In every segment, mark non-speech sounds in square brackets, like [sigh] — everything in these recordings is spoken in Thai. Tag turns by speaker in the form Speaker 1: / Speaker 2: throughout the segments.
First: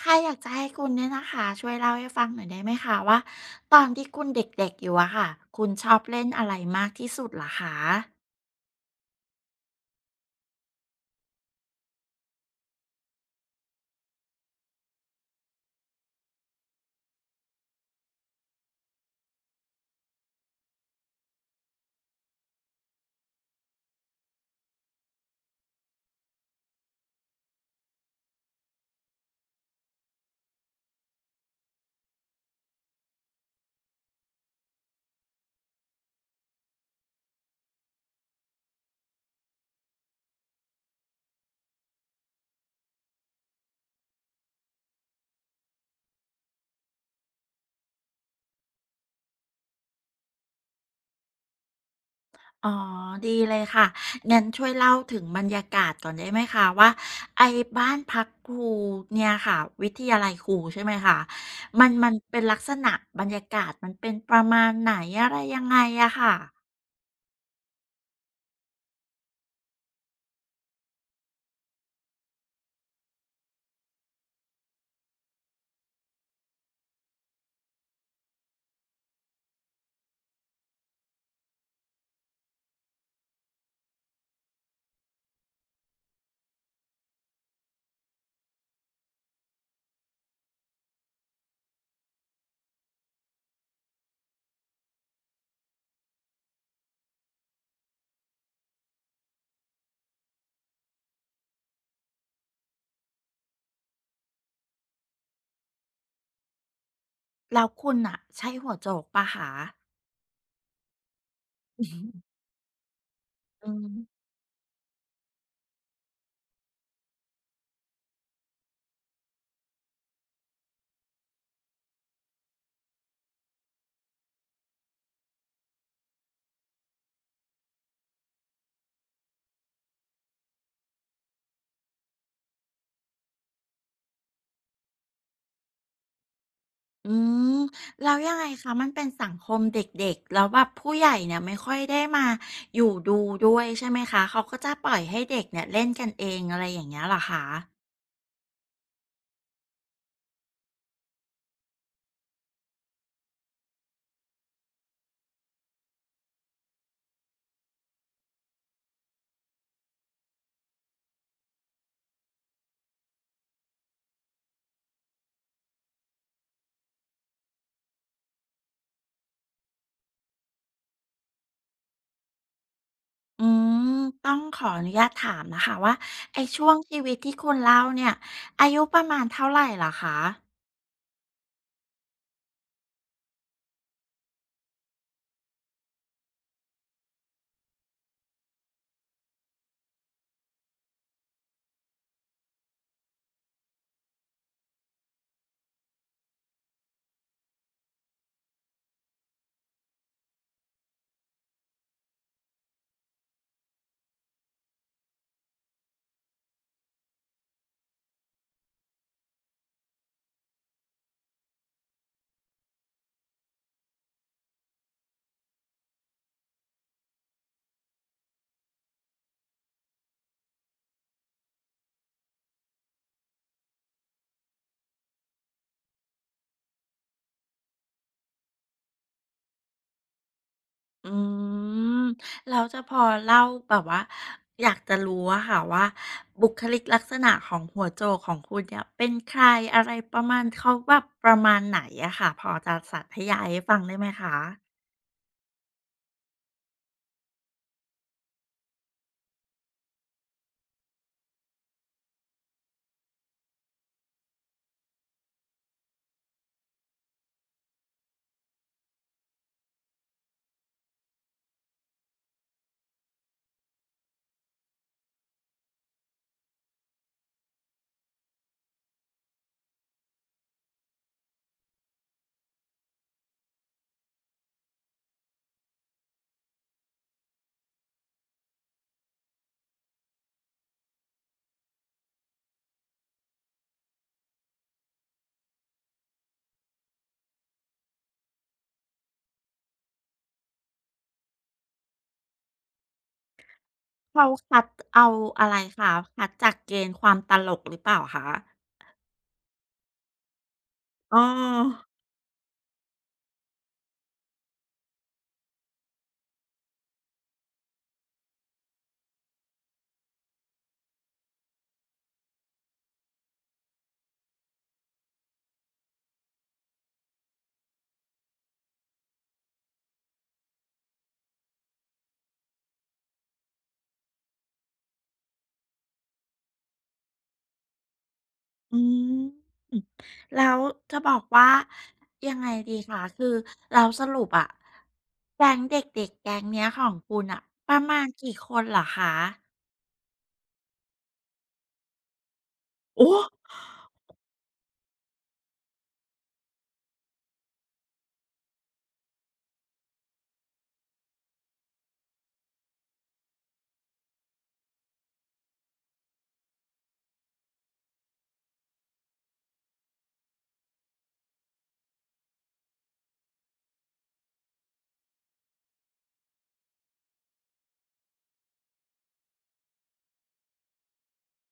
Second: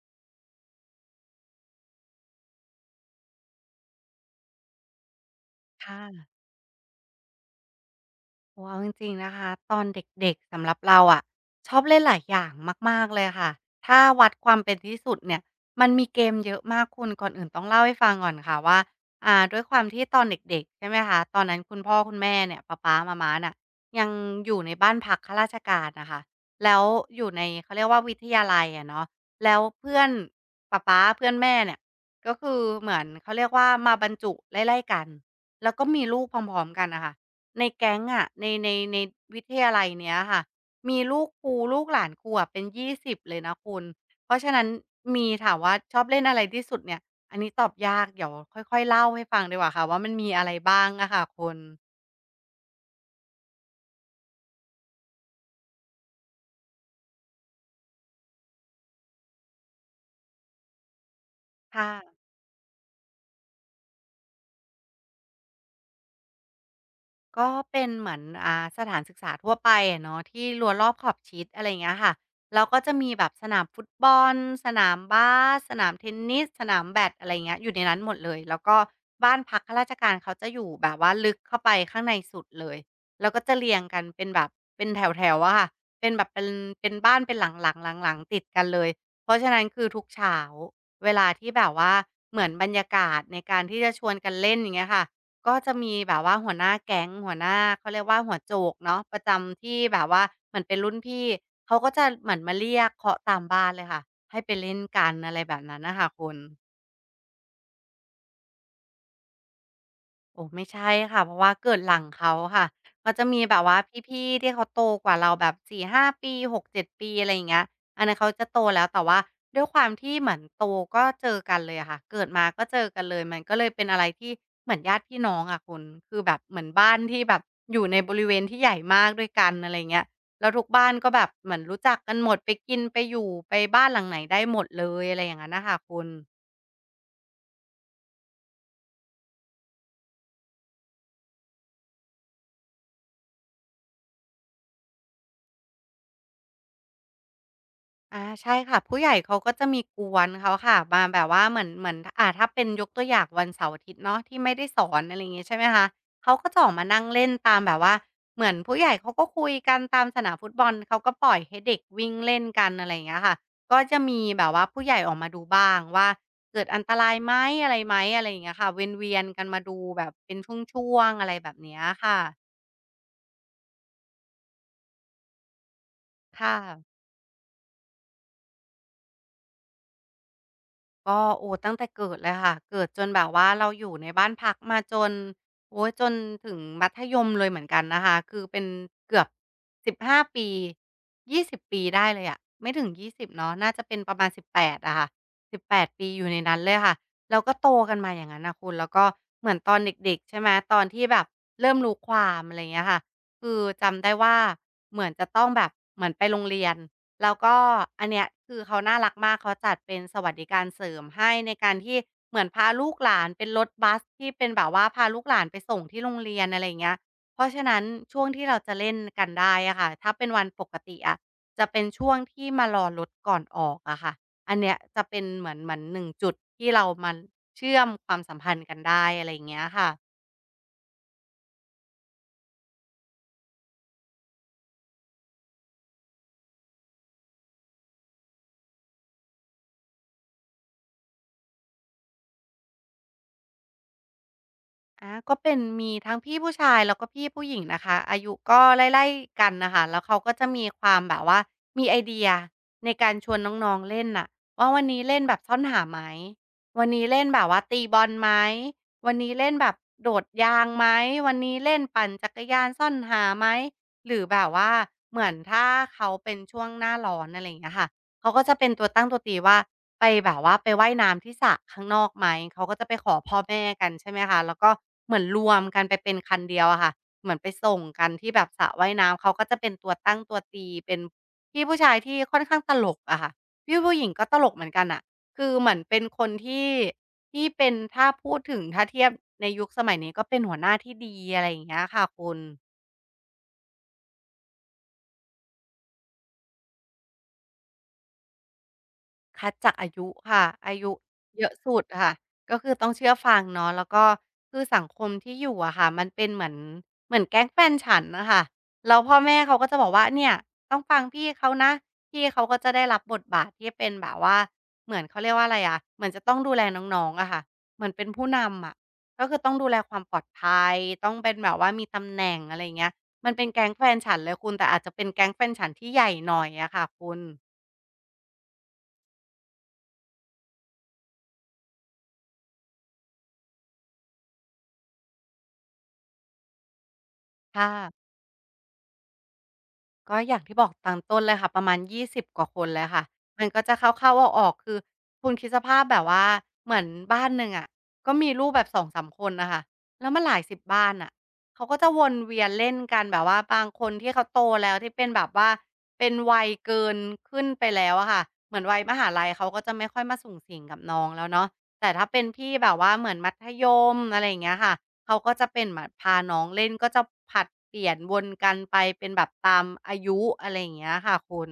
Speaker 1: ค่ะอยากจะให้คุณเนี่ยนะคะช่วยเล่าให้ฟังหน่อยได้ไหมคะว่าตอนที่คุณเด็กๆอยู่อะค่ะคุณช
Speaker 2: ค
Speaker 1: อบเล่น
Speaker 2: ่ะ
Speaker 1: อะไรมากที่สุดเหรอคะ
Speaker 2: โอ้เอาจริงๆนะคะตอนเด็กๆสำหรับเราอ่ะชอบเล่นหลายอย่างมากๆเลยค่ะถ้าวัดความเป็นที่สุดเนี่ยมันมีเกมเยอะมากคุณก่อนอื่นต้องเล่าให้ฟังก่อนค่ะว่าด้วยความที่ตอนเด็กๆใช่ไหมคะตอนนั้นคุณพ่อคุณแม่เนี่ยป๊ามาน่ะยังอยู่ในบ้านพักข้าราชการนะคะแล้วอยู่ในเขาเรียกว่าวิทยาลัยอะเนาะแล้วเพื่อนป๊าเพื่อนแม่เนี่ยก็คือเหมือนเขาเรียกว่ามาบรรจุไล่ๆกันแล้วก็มีลูกพร้อมๆกันนะคะ ในแก๊งอะในวิทยาลัยเนี้ยค่ะมีลูกครูลูกหลานครูอะเป็น20เลยนะคุณเพราะฉะนั้นมีถามว่าชอบเล่นอะไรที่สุดเนี่ยอันนี้ตอบยากเดี๋ยวค่อยๆเล่าให้ฟังดีกว่าค่ะว่ามันมีอะไรบ้างอะค่ะคุณ
Speaker 1: อ๋อดีเลยค่ะงั้นช่วยเล่าถึงบรรยากาศก่อนได้ไหมคะว่าไอ้บ้านพักครูเนี่ยค่ะวิทยาลัยครูใช่ไหมคะมัน
Speaker 2: ค่ะ
Speaker 1: เป็นลักษณะบรรยากาศมันเป็นประมาณไหนอะไรยังไงอะค่ะ
Speaker 2: ก็เป็นเหมือนสถานศึกษาทั่วไปอะเนาะที่รั้วรอบขอบชิดอะไรอย่างเงี้ยค่ะแล้วก็จะมีแบบสนามฟุตบอลสนามบาสสนามเทนนิสสนามแบดอะไรอย่างเงี้ยอยู่ในนั้นหมดเลยแล้วก็บ้านพักข้าราชการเขาจะอยู่แบบว่าลึกเข้าไปข้างในสุดเลยแล้วก็จะเรียงกันเป็นแบบเป็นแถวๆอะค่ะเป็นแบบเป็นบ้านเป็นหลังๆหลังๆติดกันเลยเพราะฉะนั้นคือทุกเช้าเวลาที่แบบว่าเหมือนบรรยากาศในการที่จะชวนกันเล่นอย่างเงี้ยค่ะ ก็จะมีแบบว่าหัวหน้าแก๊งหัวหน้าเขาเรียกว่าหัวโจกเนาะประจำที่แบบว่าเหมือนเป็นรุ่นพี่เขาก็จะเหมือนมาเรียกเคาะตามบ้านเลยค่ะให้ไปเล่นกันอะไรแบบนั้นน่ะค่ะคุณ
Speaker 1: แล้วคุณอะใช่หัวโจกปะคะ
Speaker 2: โอ้ไม่ใช่ค่ะเพราะว่าเกิดหลังเขา
Speaker 1: [laughs]
Speaker 2: ค่ะเขาจะมีแบบ
Speaker 1: อื
Speaker 2: ว่า
Speaker 1: ม
Speaker 2: พี่ๆที่เขาโตกว่าเราแบบสี่ห้าปี6-7ปีอะไรอย่างเงี้ยอันนั้นเขาจะโตแล้วแต่ว่าด้วยความที่เหมือนโตก็เจอกันเลยอะค่ะเกิดมาก็เจอกันเลยมันก็เลยเป็นอะไรที่เหมือนญาติพี่น้องอะคุณคือแบบเหมือนบ้านที่แบบอยู่ในบริเวณที่ใหญ่มากด้วยกันอะไรเงี้ยแล้วทุกบ้านก็แบบเหมือนรู้จักกันหมดไปกินไปอยู่ไปบ้านหลังไหนได้หมดเลยอะไรอย่างนั้นนะคะคุณ
Speaker 1: อืมแล้วยังไงคะมันเป็นสังคมเด็กๆแล้วแบบผู้ใหญ่เนี่ยไม่ค่อยได้มาอยู่ดูด้วยใช่ไหมคะเขาก็จะปล่อยให้เด็กเนี่ยเล่นกันเองอะไรอย่างเงี้ยเหรอคะ
Speaker 2: อาใช่ค่ะผู้ใหญ่เขาก็จะมีกวนเขาค่ะมาแบบว่าเหมือนถ้าเป็นยกตัวอย่างวันเสาร์อาทิตย์เนาะที่ไม่ได้สอนอะไรอย่างงี้ใช่ไหมคะเขาก็จะออกมานั่งเล่นตามแบบว่าเหมือนผู้ใหญ่เขาก็คุยกันตามสนามฟุตบอลเขาก็ปล่อยให้เด็กวิ่งเล่นกันอะไรอย่างเงี้ยค่ะก็จะมีแบบว่าผู้ใหญ่ออกมาดูบ้างว่าเกิดอันตรายไหมอะไรไหมอะไรอย่างเงี้ยค่ะเวียนเวียนกันมาดูแบบเป็นช่วงๆอะไรแบบเนี้ยค่ะ
Speaker 1: อืมต้องขออนุญาตถามนะคะว่าไอ้
Speaker 2: ค่ะ
Speaker 1: ช่วงชีวิตที่คุณเล่าเนี่ยอายุประมาณเท่าไรเหรอคะ
Speaker 2: ก็โอ้ตั้งแต่เกิดเลยค่ะเกิดจนแบบว่าเราอยู่ในบ้านพักมาจนโอ๊ยจนถึงมัธยมเลยเหมือนกันนะคะคือเป็นเกือบ15ปี20ปีได้เลยอะไม่ถึงยี่สิบเนาะน่าจะเป็นประมาณสิบแปดอะค่ะ18ปดปีอยู่ในนั้นเลยค่ะแล้วก็โตกันมาอย่างนั้นน่ะคุณแล้วก็เหมือนตอนเด็กๆใช่ไหมตอนที่แบบเริ่มรู้ความอะไรอย่างเงี้ยค่ะคือจำได้ว่าเหมือนจะต้องแบบเหมือนไปโรงเรียน แล้วก็อันเนี้ยคือเขาน่ารักมากเขาจัดเป็นสวัสดิการเสริมให้ในการที่เหมือนพาลูกหลานเป็นรถบัสที่เป็นแบบว่าพาลูกหลานไปส่งที่โรงเรียนอะไรอย่างเงี้ยเพราะฉะนั้นช่วงที่เราจะเล่นกันได้อะค่ะถ้าเป็นวันปกติอะจะเป็นช่วงที่มารอรถก่อนออกอะค่ะอันเนี้ยจะเป็นเหมือนหนึ่งจุดที่เรามาเชื่อมความสัมพันธ์กันได้อะไรอย่างเงี้ยค่ะ
Speaker 1: อืม เราจะพอเล่าแบบว่าอยากจะรู้อะค่ะว่าบุคลิกลักษณะของหัวโจกของคุณเนี่ยเป็นใครอะไรประมาณเขาแบบประมาณไหนอะค่ะพอจะสาธยายให้ฟังได้ไหมคะ
Speaker 2: อาก็เป็นมีทั้งพี่ผู้ชายแล้วก็พี่ผู้หญิงนะคะอายุก็ไล่ๆกันนะคะแล้วเขาก็จะมีความแบบว่ามีไอเดียในการชวนน้องๆเล่นน่ะว่าวันนี้เล่นแบบซ่อนหาไหมวันนี้เล่นแบบว่าตีบอลไหมวันนี้เล่นแบบโดดยางไหมวันนี้เล่นปั่นจักรยานซ่อนหาไหมหรือแบบว่าเหมือนถ้าเขาเป็นช่วงหน้าร้อนอะไรอย่างเงี้ยค่ะเขาก็จะเป็นตัวตั้งตัวตีว่า ไปแบบว่าไปว่ายน้ำที่สระข้างนอกไหมเขาก็จะไปขอพ่อแม่กันใช่ไหมคะแล้วก็เหมือนรวมกันไปเป็นคันเดียวอะค่ะเหมือนไปส่งกันที่แบบสระว่ายน้ำเขาก็จะเป็นตัวตั้งตัวตีเป็นพี่ผู้ชายที่ค่อนข้างตลกอะค่ะพี่ผู้หญิงก็ตลกเหมือนกันน่ะคือเหมือนเป็นคนที่เป็นถ้าพูดถึงถ้าเทียบในยุคสมัยนี้ก็เป็นหัวหน้าที่ดีอะไรอย่างเงี้ยค่ะคุณ
Speaker 1: เขาคัดเอาอะไรคะคัดจากเกณฑ์ความตลกหรือเปล่าคะ
Speaker 2: คัดจากอายุค่ะอายุ
Speaker 1: อ๋
Speaker 2: เยอะสุด
Speaker 1: อ
Speaker 2: ค่ะก็คือต้องเชื่อฟังเนาะแล้วก็คือสังคมที่อยู่อะค่ะมันเป็นเหมือนเหมือนแก๊งแฟนฉันน่ะค่ะแล้วพ่อแม่เขาก็จะบอกว่าเนี่ยต้องฟังพี่เขานะพี่เขาก็จะได้รับบทบาทที่เป็นแบบว่าเหมือนเขาเรียกว่าอะไรอะเหมือนจะต้องดูแลน้องๆอะค่ะเหมือนเป็นผู้นำอะก็คือต้องดูแลความปลอดภัยต้องเป็นแบบว่ามีตำแหน่งอะไรอย่างเงี้ยมันเป็นแก๊งแฟนฉันเลยคุณแต่อาจจะเป็นแก๊งแฟนฉันที่ใหญ่หน่อยอะค่ะคุณ
Speaker 1: อืมแล้วจะบอกว่ายังไงดีคะคือเราสรุปอะแก๊งเด็กๆแก๊งเนี้ยของคุณอ่ะ
Speaker 2: ค
Speaker 1: ประมาณ
Speaker 2: ่ะ
Speaker 1: กี่คนเหรอคะ
Speaker 2: ก็อย่างที่บอกตอนต้นเลยค่ะประมาณ20กว่าคนเลยค่ะ
Speaker 1: โอ้
Speaker 2: มันก็จะเข้าๆออกๆคือคุณคิดสภาพแบบว่าเหมือนบ้านหนึ่งอะก็มีลูกแบบ2มคนน่ะค่ะแล้วมันหลาย10บบ้านน่ะเขาก็จะวนเวียนเล่นกันแบบว่าบางคนที่เขาโตแล้วที่เป็นแบบว่าเป็นวัยเกินขึ้นไปแล้วอะค่ะเหมือนวัยมหาลัยเขาก็จะไม่ค่อยมาสุ่งสิงกับน้องแล้วเนาะแต่ถ้าเป็นพี่แบบว่าเหมือนมัธยมอะไรอย่างเงี้ยค่ะ เขาก็จะเป็นเหมือนพาน้องเล่นก็จะผลัดเปลี่ยนวนกันไปเป็นแบบตามอายุอะไรอย่างเงี้ยค่ะคุณ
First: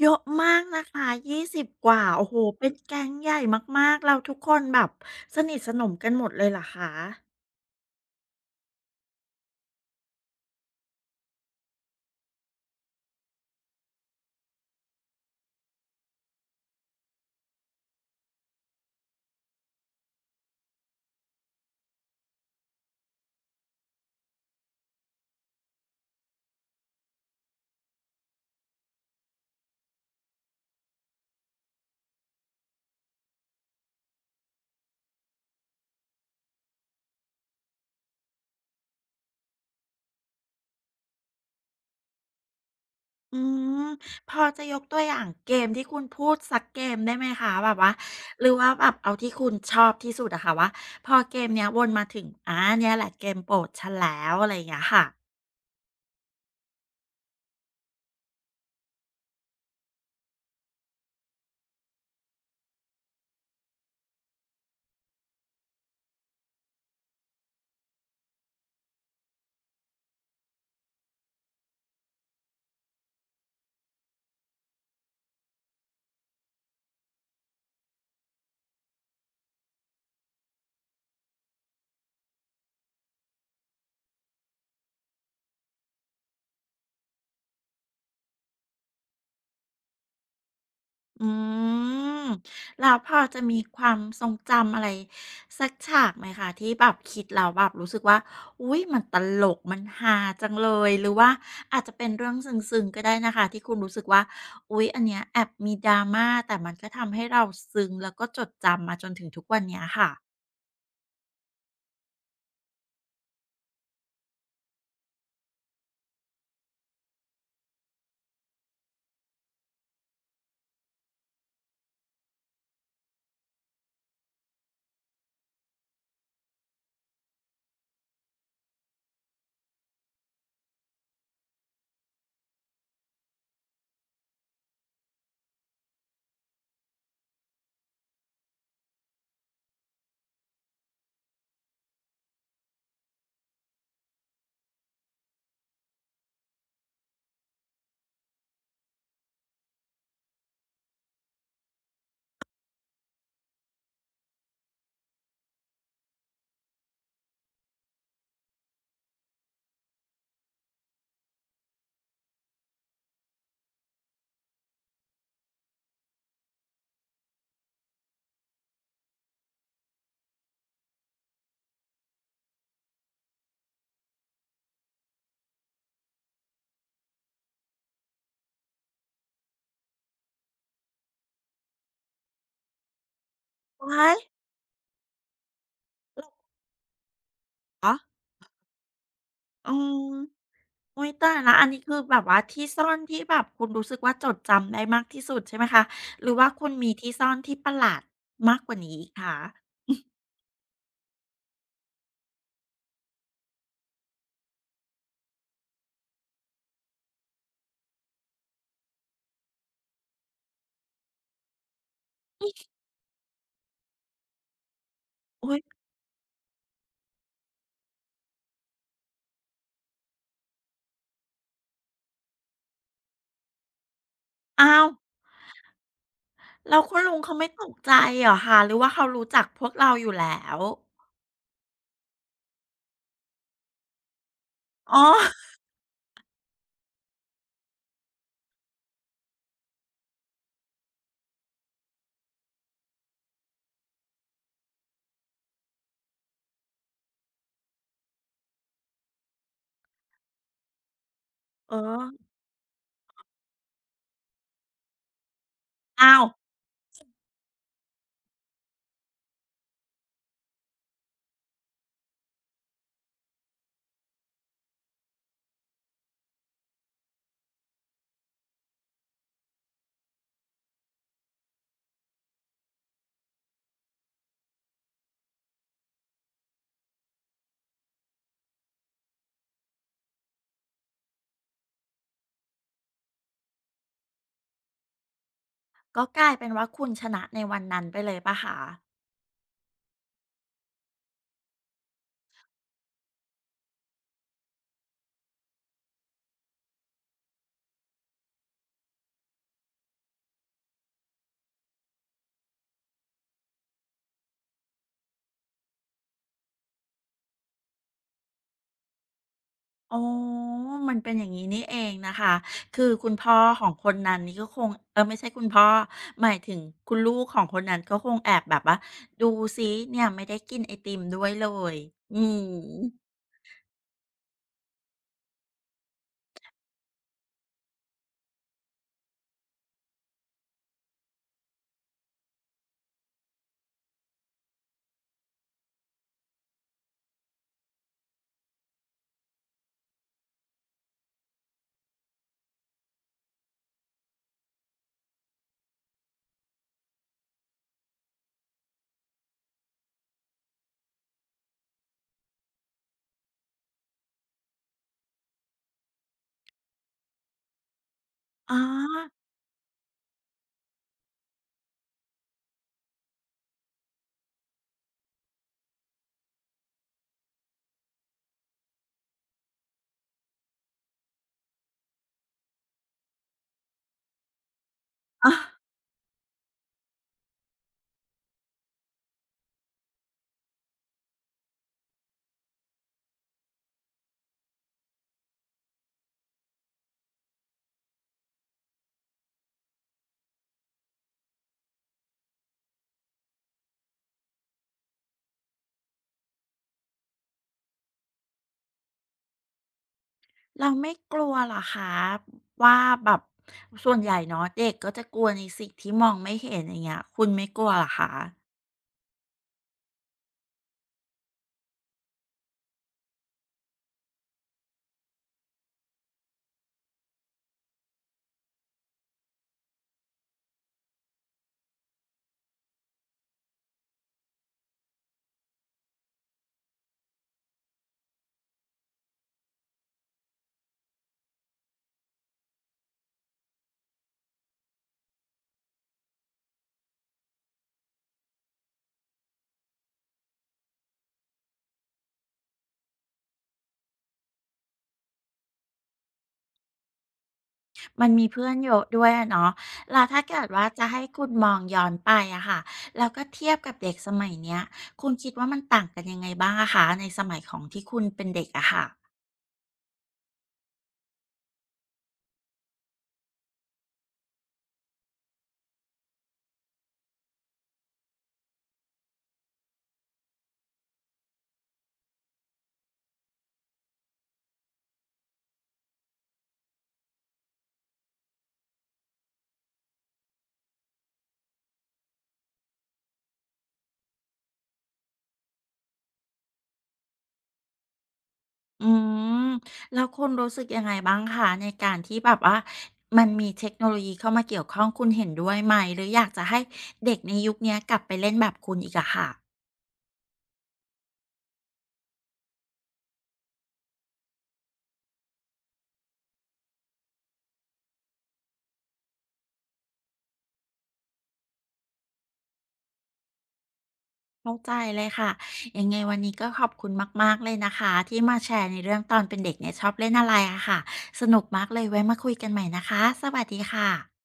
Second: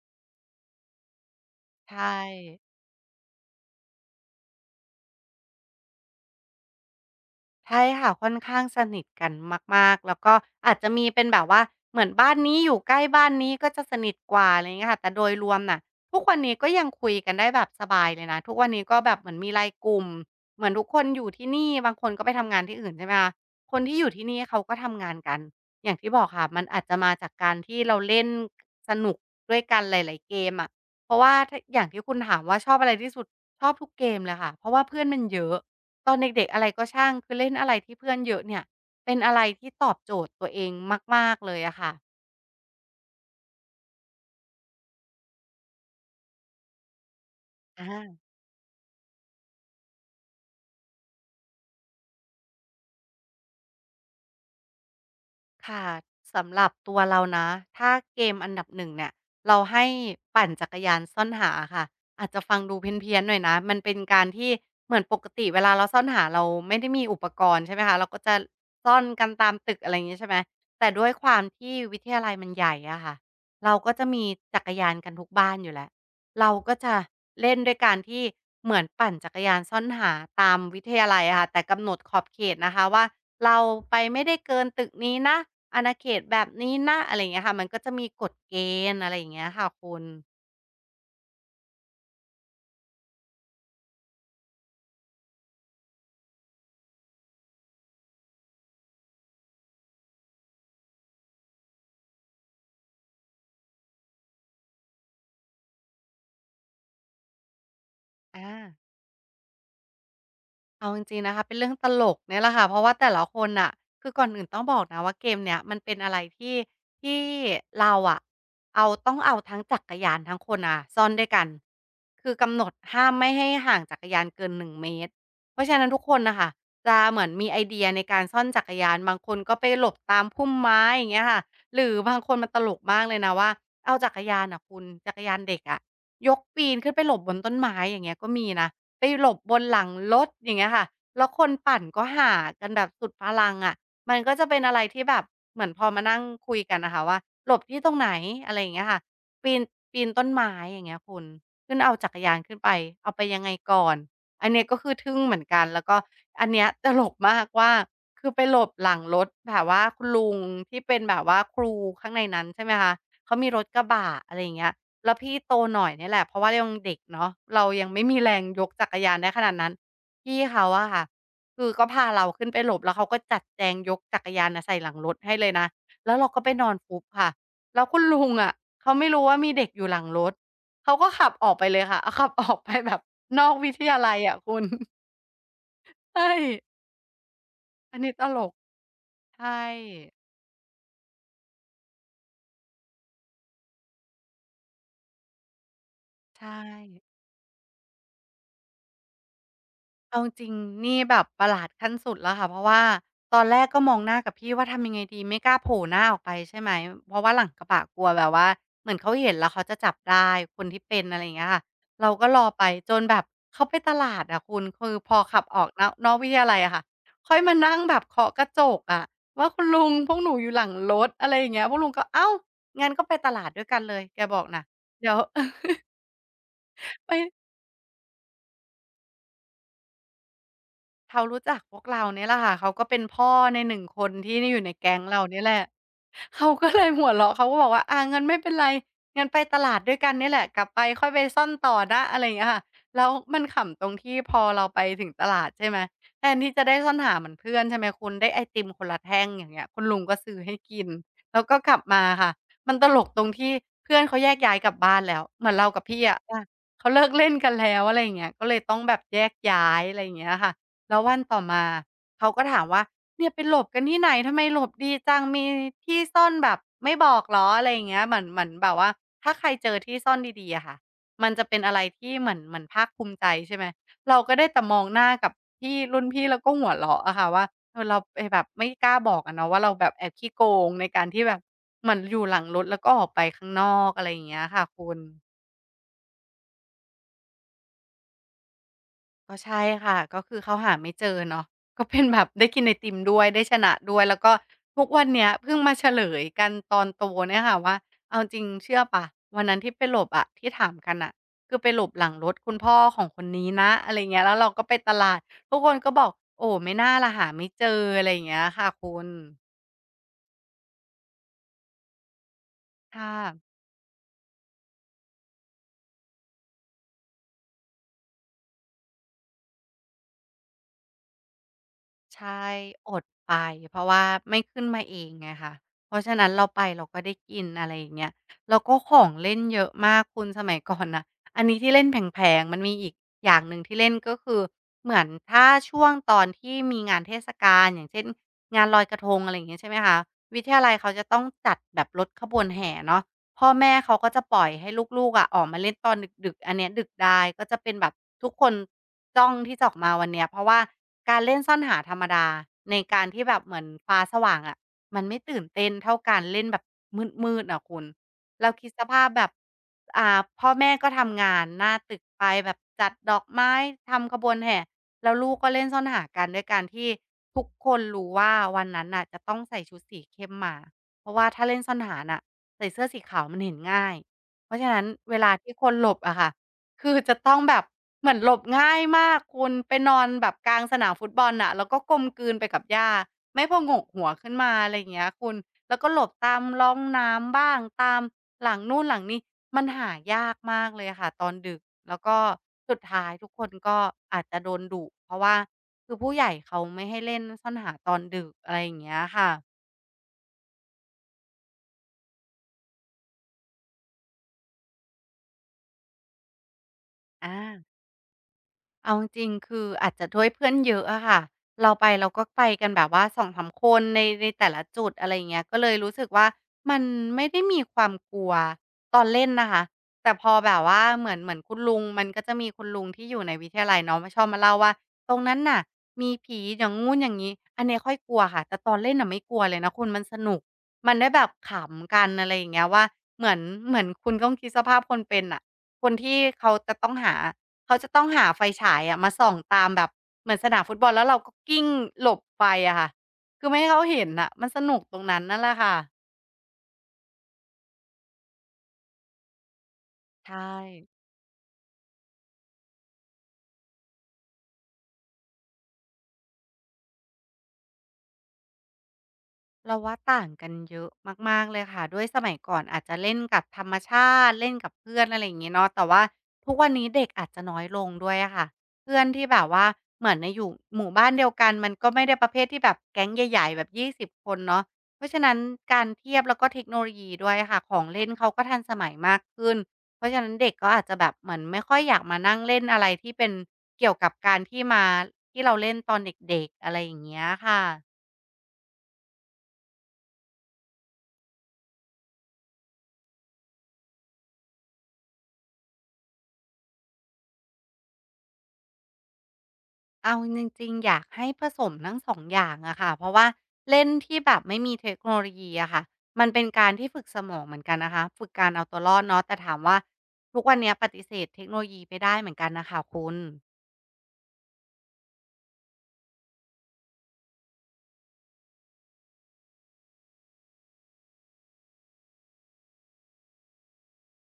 Speaker 1: เยอะมากนะคะยี่สิบกว่า
Speaker 2: ใช่
Speaker 1: โอ้โหเป็นแก๊งใหญ่มากๆแล้วทุกคนแบบสนิทสนมกันหมดเลยเหรอคะ
Speaker 2: ใช่ค่ะค่อนข้างสนิทกันมากๆแล้วก็อาจจะมีเป็นแบบว่าเหมือนบ้านนี้อยู่ใกล้บ้านนี้ก็จะสนิทกว่าอะไรอย่างเงี้ยค่ะแต่โดยรวมน่ะทุกวันนี้ก็ยังคุยกันได้แบบสบายเลยนะทุกวันนี้ก็แบบเหมือนมี LINE กลุ่มเหมือนทุกคนอยู่ที่นี่บางคนก็ไปทำงานที่อื่นใช่ไหมคะคนที่อยู่ที่นี่เขาก็ทำงานกันอย่างที่บอกค่ะมันอาจจะมาจากการที่เราเล่นสนุกด้วยกันหลายๆเกมอะเพราะว่าถ้าอย่างที่คุณถามว่าชอบอะไรที่สุดชอบทุกเกมเลยค่ะเพราะว่าเพื่อนมันเยอะ ตอนเด็กๆอะไรก็ช่างคือเล่นอะไรที่เพื่อนเยอะเนี่ยเป็นอะไรที่ตอบโจทย์ตัวเองมากๆเลยอะค่ะ
Speaker 1: อืมพอจะยกตัวอย่างเกมที่คุณพูดสักเกมได้ไหมคะแบบ
Speaker 2: อา
Speaker 1: ว่า หรือว่าแบบเอาที่คุณชอบที่สุดอะค่ะว่าพอเกมเนี้ยวนมาถึงอาเนี่ยแหละเกมโปรดฉันแล้วอะไรอย่างเงี้ยค่ะ
Speaker 2: ค่ะสำหรับตัวเรานะถ้าเกมอันดับหนึ่งเนี่ยเราให้ปั่นจักรยานซ่อนหาค่ะอาจจะฟังดูเพี้ยนๆหน่อยนะมันเป็นการที่เหมือนปกติเวลาเราซ่อนหาเราไม่ได้มีอุปกรณ์ใช่ไหมคะเราก็จะซ่อนกันตามตึกอะไรอย่างนี้ใช่ไหมแต่ด้วยความที่วิทยาลัยมันใหญ่อะค่ะเราก็จะมีจักรยานกันทุกบ้านอยู่แล้ว เราก็จะเล่นด้วยการที่เหมือนปั่นจักรยานซ่อนหาตามวิทยาลัยอะค่ะแต่กำหนดขอบเขตนะคะว่าเราไปไม่ได้เกินตึกนี้นะอาณาเขตแบบนี้นะอะไรอย่างเงี้ยค่ะมันก็จะมีกฎเกณฑ์อะไรอย่างเงี้ยค่ะคุณ
Speaker 1: อืมแล้วพอจะมีความทรงจำอะไรสักฉากไหมคะที่แบบคิดแล้วแบบรู้สึกว่าอุ๊ยมันตลกมันฮาจังเลยหรือว่าอาจจะเป็นเรื่องซึ้งๆก็ได้นะคะที่คุณรู้สึกว่าอุ๊ยอันเนี้ยแอบมีดราม่าแต่มันก็ทำให้เราซึ้งแล้วก็จ
Speaker 2: อา
Speaker 1: ดจำมาจนถึงทุกวันเนี้ยค่ะ
Speaker 2: เอาจริงๆนะคะเป็นเรื่องตลกเนี่ยแหละค่ะเพราะว่าแต่ละคนอ่ะคือก่อนอื่นต้องบอกนะว่าเกมเนี้ยมันเป็นอะไรที่เราอะเอาต้องเอาทั้งจักรยานทั้งคนอ่ะซ่อนด้วยกันคือกำหนดห้ามไม่ให้ห่างจักรยานเกิน1เมตรเพราะฉะนั้นทุกคนนะคะจะเหมือนมีไอเดียในการซ่อนจักรยานบางคนก็ไปหลบตามพุ่มไม้อย่างเงี้ยค่ะหรือบางคนมันตลกมากเลยนะว่าเอาจักรยานอ่ะคุณจักรยานเด็กอะยกปีนขึ้นไปหลบบนต้นไม้อย่างเงี้ยก็มีนะ ไปหลบบนหลังรถอย่างเงี้ยค่ะแล้วคนปั่นก็ห่ากันแบบสุดพลังอะมันก็จะเป็นอะไรที่แบบเหมือนพอมานั่งคุยกันน่ะค่ะว่าหลบที่ตรงไหนอะไรอย่างเงี้ยค่ะปีนปีนต้นไม้อย่างเงี้ยคุณขึ้นเอาจักรยานขึ้นไปเอาไปยังไงก่อนอันเนี้ยก็คือทึ่งเหมือนกันแล้วก็อันเนี้ยตลกมากว่าคือไปหลบหลังรถแบบว่าคุณลุงที่เป็นแบบว่าครูข้างในนั้นใช่ไหมคะเขามีรถกระบะอะไรอย่างเงี้ย แล้วพี่โตหน่อยเนี่ยแหละเพราะว่าเรายังเด็กเนาะเรายังไม่มีแรงยกจักรยานได้ขนาดนั้นพี่เขาอะค่ะคือก็พาเราขึ้นไปหลบแล้วเขาก็จัดแจงยกจักรยานน่ะใส่หลังรถให้เลยนะแล้วเราก็ไปนอนฟุบค่ะแล้วคุณลุงอะเขาไม่รู้ว่ามีเด็กอยู่หลังรถเขาก็ขับออกไปเลยค่ะ [laughs] ขับออกไปแบบนอกวิทยา
Speaker 1: ว้า
Speaker 2: ลั
Speaker 1: ย
Speaker 2: ยอะคุณ [laughs] ใช่
Speaker 1: เหรอ
Speaker 2: อันนี้ตลกใช่
Speaker 1: อืม อุ๊ยตายแล้วอันนี้คือแบบว่าที่ซ่อนที่แบบคุณรู้สึกว่าจดจำได้มากที่สุดใช่ไหมคะหรือว่า
Speaker 2: ใช่
Speaker 1: คุณมีที่ซ่อนที่ประหลาดมากกว่านี้อีกคะ
Speaker 2: เอาจริงนี่แบบประหลาดขั้นสุดแล้วค่ะเพราะว่าตอนแรกก็มองหน้ากับพี่ว่าทำยังไงดีไม่กล้าโผล่หน้าออกไปใช่ไหมเพราะว่าหลังกระบะกลัวแบบว่าเหมือนเขาเห็นแล้วเขาจะจับได้คนที่เป็นอะไรอย่างเงี้ยค่ะเราก็รอไปจนแบบเขาไปตลาดอะคุณคือพอขับ
Speaker 1: อุ๊
Speaker 2: อ
Speaker 1: ย
Speaker 2: อกนอกวิทยาลัยอะค่ะค่อยมานั่งแบบเคาะกระจกอะว่าคุณลุงพวกหนูอยู่หลังรถอะไรอย่างเงี้ยพวกลุงก็เอ้างั้นก็ไปตลาดด้วยกันเลยแกบอกน่ะ
Speaker 1: อ้าว
Speaker 2: เดี๋ยว [laughs]
Speaker 1: แล้วคุณลุง
Speaker 2: ไป
Speaker 1: เขาไม่ตกใจเหรอคะหรือว่าเขารู้จักพวกเราอยู่แล้ว
Speaker 2: เขารู้จักพวกเราเนี่ยแหละค่ะเขาก็เป็นพ่อใน1คนที่อยู่ในแก๊
Speaker 1: อ๋อ
Speaker 2: งเราเนี่ยแหละเขาก็เลยหัวเราะเขาก็บอกว่าอางั้นไม่เป็นไรงั้นไปตลาดด้วยกันเนี่ยแหละกลับไปค่อยไปซ่อนต่อนะอะไรอย่างเงี้ยค่ะแล้วมันขำตรงที่พอเราไปถึงตลาดใช่ไหมแทนที่จะได้ซ่อนหาเหมือนเพื่อนใช่ไหมคุณได้ไอติมคนละแท่งอย่างเงี้ยคุณลุงก็ซื้อให้กินแล้วก็ก
Speaker 1: เออ
Speaker 2: ลับมาค่ะมันตลกตรงที่เพื่อนเขาแยกย้ายกลับบ้านแล้วเหมือนเรากับพี่
Speaker 1: อ้า
Speaker 2: อะ
Speaker 1: ว
Speaker 2: อาเขาเลิกเล่นกันแล้วอะไรอย่างเงี้ยก็เลยต้องแบบแยกย้ายอะไรอย่างเงี้ยค่ะ แล้ววันต่อมาเขาก็ถามว่าเนี่ยไปหลบกันที่ไหนทำไมหลบดีจังมีที่ซ่อนแบบไม่บอกเหรออะไรอย่างเงี้ยเหมือนแบบว่าถ้าใครเจอที่ซ่อนดีๆอะค่ะมันจะเป็นอะไรที่เหมือนภาคภูมิใจใช่ไหมเราก็ได้แต่มองหน้ากับพี่รุ่นพี่แล้วก็หัวเราะอะค่ะว่าเออเราไปแบบไม่กล้าบอกอะเนาะว่าเราแบบแอบขี้โกงในการที่แบบเหมือนอยู่หลังรถแล้วก็ออกไปข้างนอกอะไรอย่างเงี้ยค่ะคุณ
Speaker 1: ก็กลายเป็นว่าคุณชนะในวันนั้นไปเลยเปล่าคะ
Speaker 2: ก็ใช่ค่ะก็คือเขาหาไม่เจอเนาะก็เป็นแบบได้กินไอติมด้วยได้ชนะด้วยแล้วก็ทุกวันเนี้ยเพิ่งมาเฉลยกันตอนโตเนี่ยค่ะว่าเอาจริงเชื่อเปล่าวันนั้นที่ไปหลบอะที่ถามกันน่ะคือไปหลบหลังรถคุณพ่อของคนนี้นะอะไรเงี้ยแล้วเราก็ไปตลาดทุกคนก็บอกโอ้ไม่น่าล่ะหาไม่เจออะไรอย่างเงี้ยค่ะคุณ
Speaker 1: อ๋อมันเป็นอย่างนี้นี่เองนะคะ คือ
Speaker 2: ค
Speaker 1: คุณพ่อ
Speaker 2: ่ะ
Speaker 1: ของคนนั้นนี่ก็คง เออไม่ใช่คุณพ่อ หมายถึงคุณลูกของคนนั้นก็คงแอบแบบว่าดูซิเนี่ยไม่ได้กินไอติมด้วยเลย อื
Speaker 2: ใช
Speaker 1: ม
Speaker 2: ่อดไปเพราะว่าไม่ขึ้นมาเองไงคะเพราะฉะนั้นเราไปเราก็ได้กินอะไรอย่างเงี้ยแล้วก็ของเล่นเยอะมากคุณสมัยก่อนน่ะอันนี้ที่เล่นแผลงๆมันมีอีกอย่างหนึ่งที่เล่นก็คือเหมือนถ้าช่วงตอนที่มีงานเทศกาลอย่างเช่นงานลอยกระทงอะไรอย่างเงี้ยใช่ไหมคะวิทยาลัยเขาจะต้องจัดแบบรถขบวนแห่เนาะ พ่อแม่เขาก็จะปล่อยให้ลูกๆอะออกมาเล่นตอนดึกๆอันเนี้ยดึกได้ก็จะเป็นแบบทุกคนจ้องที่จะออกมาวันเนี้ยเพราะว่าการเล่นซ่อนหาธรรมดาในการที่แบบเหมือนฟ้าสว่างอะมันไม่ตื่นเต้นเท่าการเล่นแบบมืดๆอะคุณแล้ว
Speaker 1: อ๋อ
Speaker 2: คิดสภาพแบบพ่อแม่ก็ทำงานหน้าตึกไปแบบจัดดอกไม้ทำขบวนแห่แล้วลูกก็เล่นซ่อนหากันด้วยการที่ทุกคนรู้ว่าวันนั้นน่ะจะต้องใส่ชุดสีเข้มมาเพราะว่าถ้าเล่นซ่อนหาน่ะ ใส่เสื้อสีขาวมันเห็นง่าย เพราะฉะนั้นเวลาที่
Speaker 1: อา
Speaker 2: คนหลบอะค่ะคือจะต้องแบบเหมือนหลบง่ายมากคุณไปนอนแบบกลางสนามฟุตบอลน่ะแล้วก็กลมกลืนไปกับหญ้าไม่ผงกหัวขึ้นมาอะไรอย่างเงี้ยคุณแล้วก็หลบตามร่องน้ำบ้างตามหลังนู่นหลังนี่มันหายากมากเลยอะค่ะตอนดึกแล้วก็สุดท้ายทุกคนก็อาจจะโดนดุเพราะว่าคือผู้ใหญ่เขาไม่ให้เล่นซ่อนหาตอนดึกอะไรอย่างเงี้ยค่ะ
Speaker 1: เราไม่กลัวเหรอคะว่าแบบส่วนใหญ่เนาะเด็กก็จะกลัวในสิ่งที่มองไม่เห็นอย่างเงี้ยคุณ
Speaker 2: อา
Speaker 1: ไม่กลัวเหรอคะ
Speaker 2: เอาจริงๆคืออาจจะด้วยเพื่อนเยอะอะค่ะ เราไปเราก็ไปกันแบบว่าสองสามคนในแต่ละจุดอะไรอย่างเงี้ยก็เลยรู้สึกว่ามันไม่ได้มีความกลัวตอนเล่นนะคะแต่พอแบบว่าเหมือนคุณลุงมันก็จะมีคุณลุงที่อยู่ในวิทยาลัยเนาะมาชอบมาเล่าว่าตรงนั้นน่ะมีผีอย่างงู้นอย่างงี้อันเนี้ยค่อยกลัวค่ะแต่ตอนเล่นน่ะไม่กลัวเลยนะคุณมันสนุกมันได้แบบขำกันอะไรอย่างเงี้ยว่าเหมือนเหมือนคุณต้องคิดสภาพคนเป็นอะคนที่เขาจะต้องหา เขาจะต้องหาไฟฉายอะมาส่องตามแบบเหมือนสนามฟุตบอลแล้วเราก็กลิ้งหลบไฟอะค่ะคือไม่ให้เขาเห็นน่ะมันสนุกตรงนั้นนั่นแหละค่ะ
Speaker 1: มันมีเพื่อนเยอะด้วยอะเนาะแล้วถ้า
Speaker 2: ใช่
Speaker 1: เกิดว่าจะให้คุณมองย้อนไปอะค่ะ แล้วก็เทียบกับเด็กสมัยเนี้ยคุณคิดว่ามันต่างกันยังไงบ้างอะคะในสมัยของที่คุณเป็นเด็กอะค่ะ
Speaker 2: เราว่าต่างกันเยอะมากๆเลยค่ะด้วยสมัยก่อนอาจจะเล่นกับธรรมชาติเล่นกับเพื่อนอะไรอย่างงี้เนาะแต่ว่าทุกวันนี้เด็กอาจจะน้อยลงด้วยอะค่ะเพื่อนที่แบบว่าเหมือนน่ะอยู่หมู่บ้านเดียวกันมันก็ไม่ได้ประเภทที่แบบแก๊งใหญ่ๆแบบ20คนเนาะเพราะฉะนั้นการเทียบแล้วก็เทคโนโลยีด้วยอะค่ะของเล่นเขาก็ทันสมัยมากขึ้นเพราะฉะนั้นเด็กก็อาจจะแบบเหมือนไม่ค่อยอยากมานั่งเล่นอะไรที่เป็นเกี่ยวกับการที่มาที่เราเล่นตอนเด็กๆอะไรอย่างเงี้ยค่ะ
Speaker 1: อืมแล้วคุณรู้สึกยังไงบ้างคะในการที่แบบว่า มันมีเทคโนโลยีเข้ามาเกี่ยวข้องคุณเห็นด้วยไหม หรืออยากจะให้เด็กในยุคเนี้ยกลับไปเล่นแบบคุณอีกอะค่ะ
Speaker 2: เอาจริงๆอยากให้ผสมทั้งสองอย่างอะค่ะเพราะว่าเล่นที่แบบไม่มีเทคโนโลยีอะค่ะมันเป็นการที่ฝึกสมองเหมือนกันนะคะฝึกการเอาตัวรอดเนาะแต่ถามว่าทุกวันเนี้ยปฏิเสธเทคโนโลยีไม่ได้เหมือนกันนะคะคุณ
Speaker 1: เข้าใจเลยค่ะยังไงวันนี้ก็ขอบคุณมากๆเลยนะคะที่มาแชร์ในเรื่องตอนเป็นเด็กเนี่ยชอบเล่นอะไรอะค่ะสนุกมากเลยไว้มาคุยกันใหม่นะคะสวัสดีค่ะ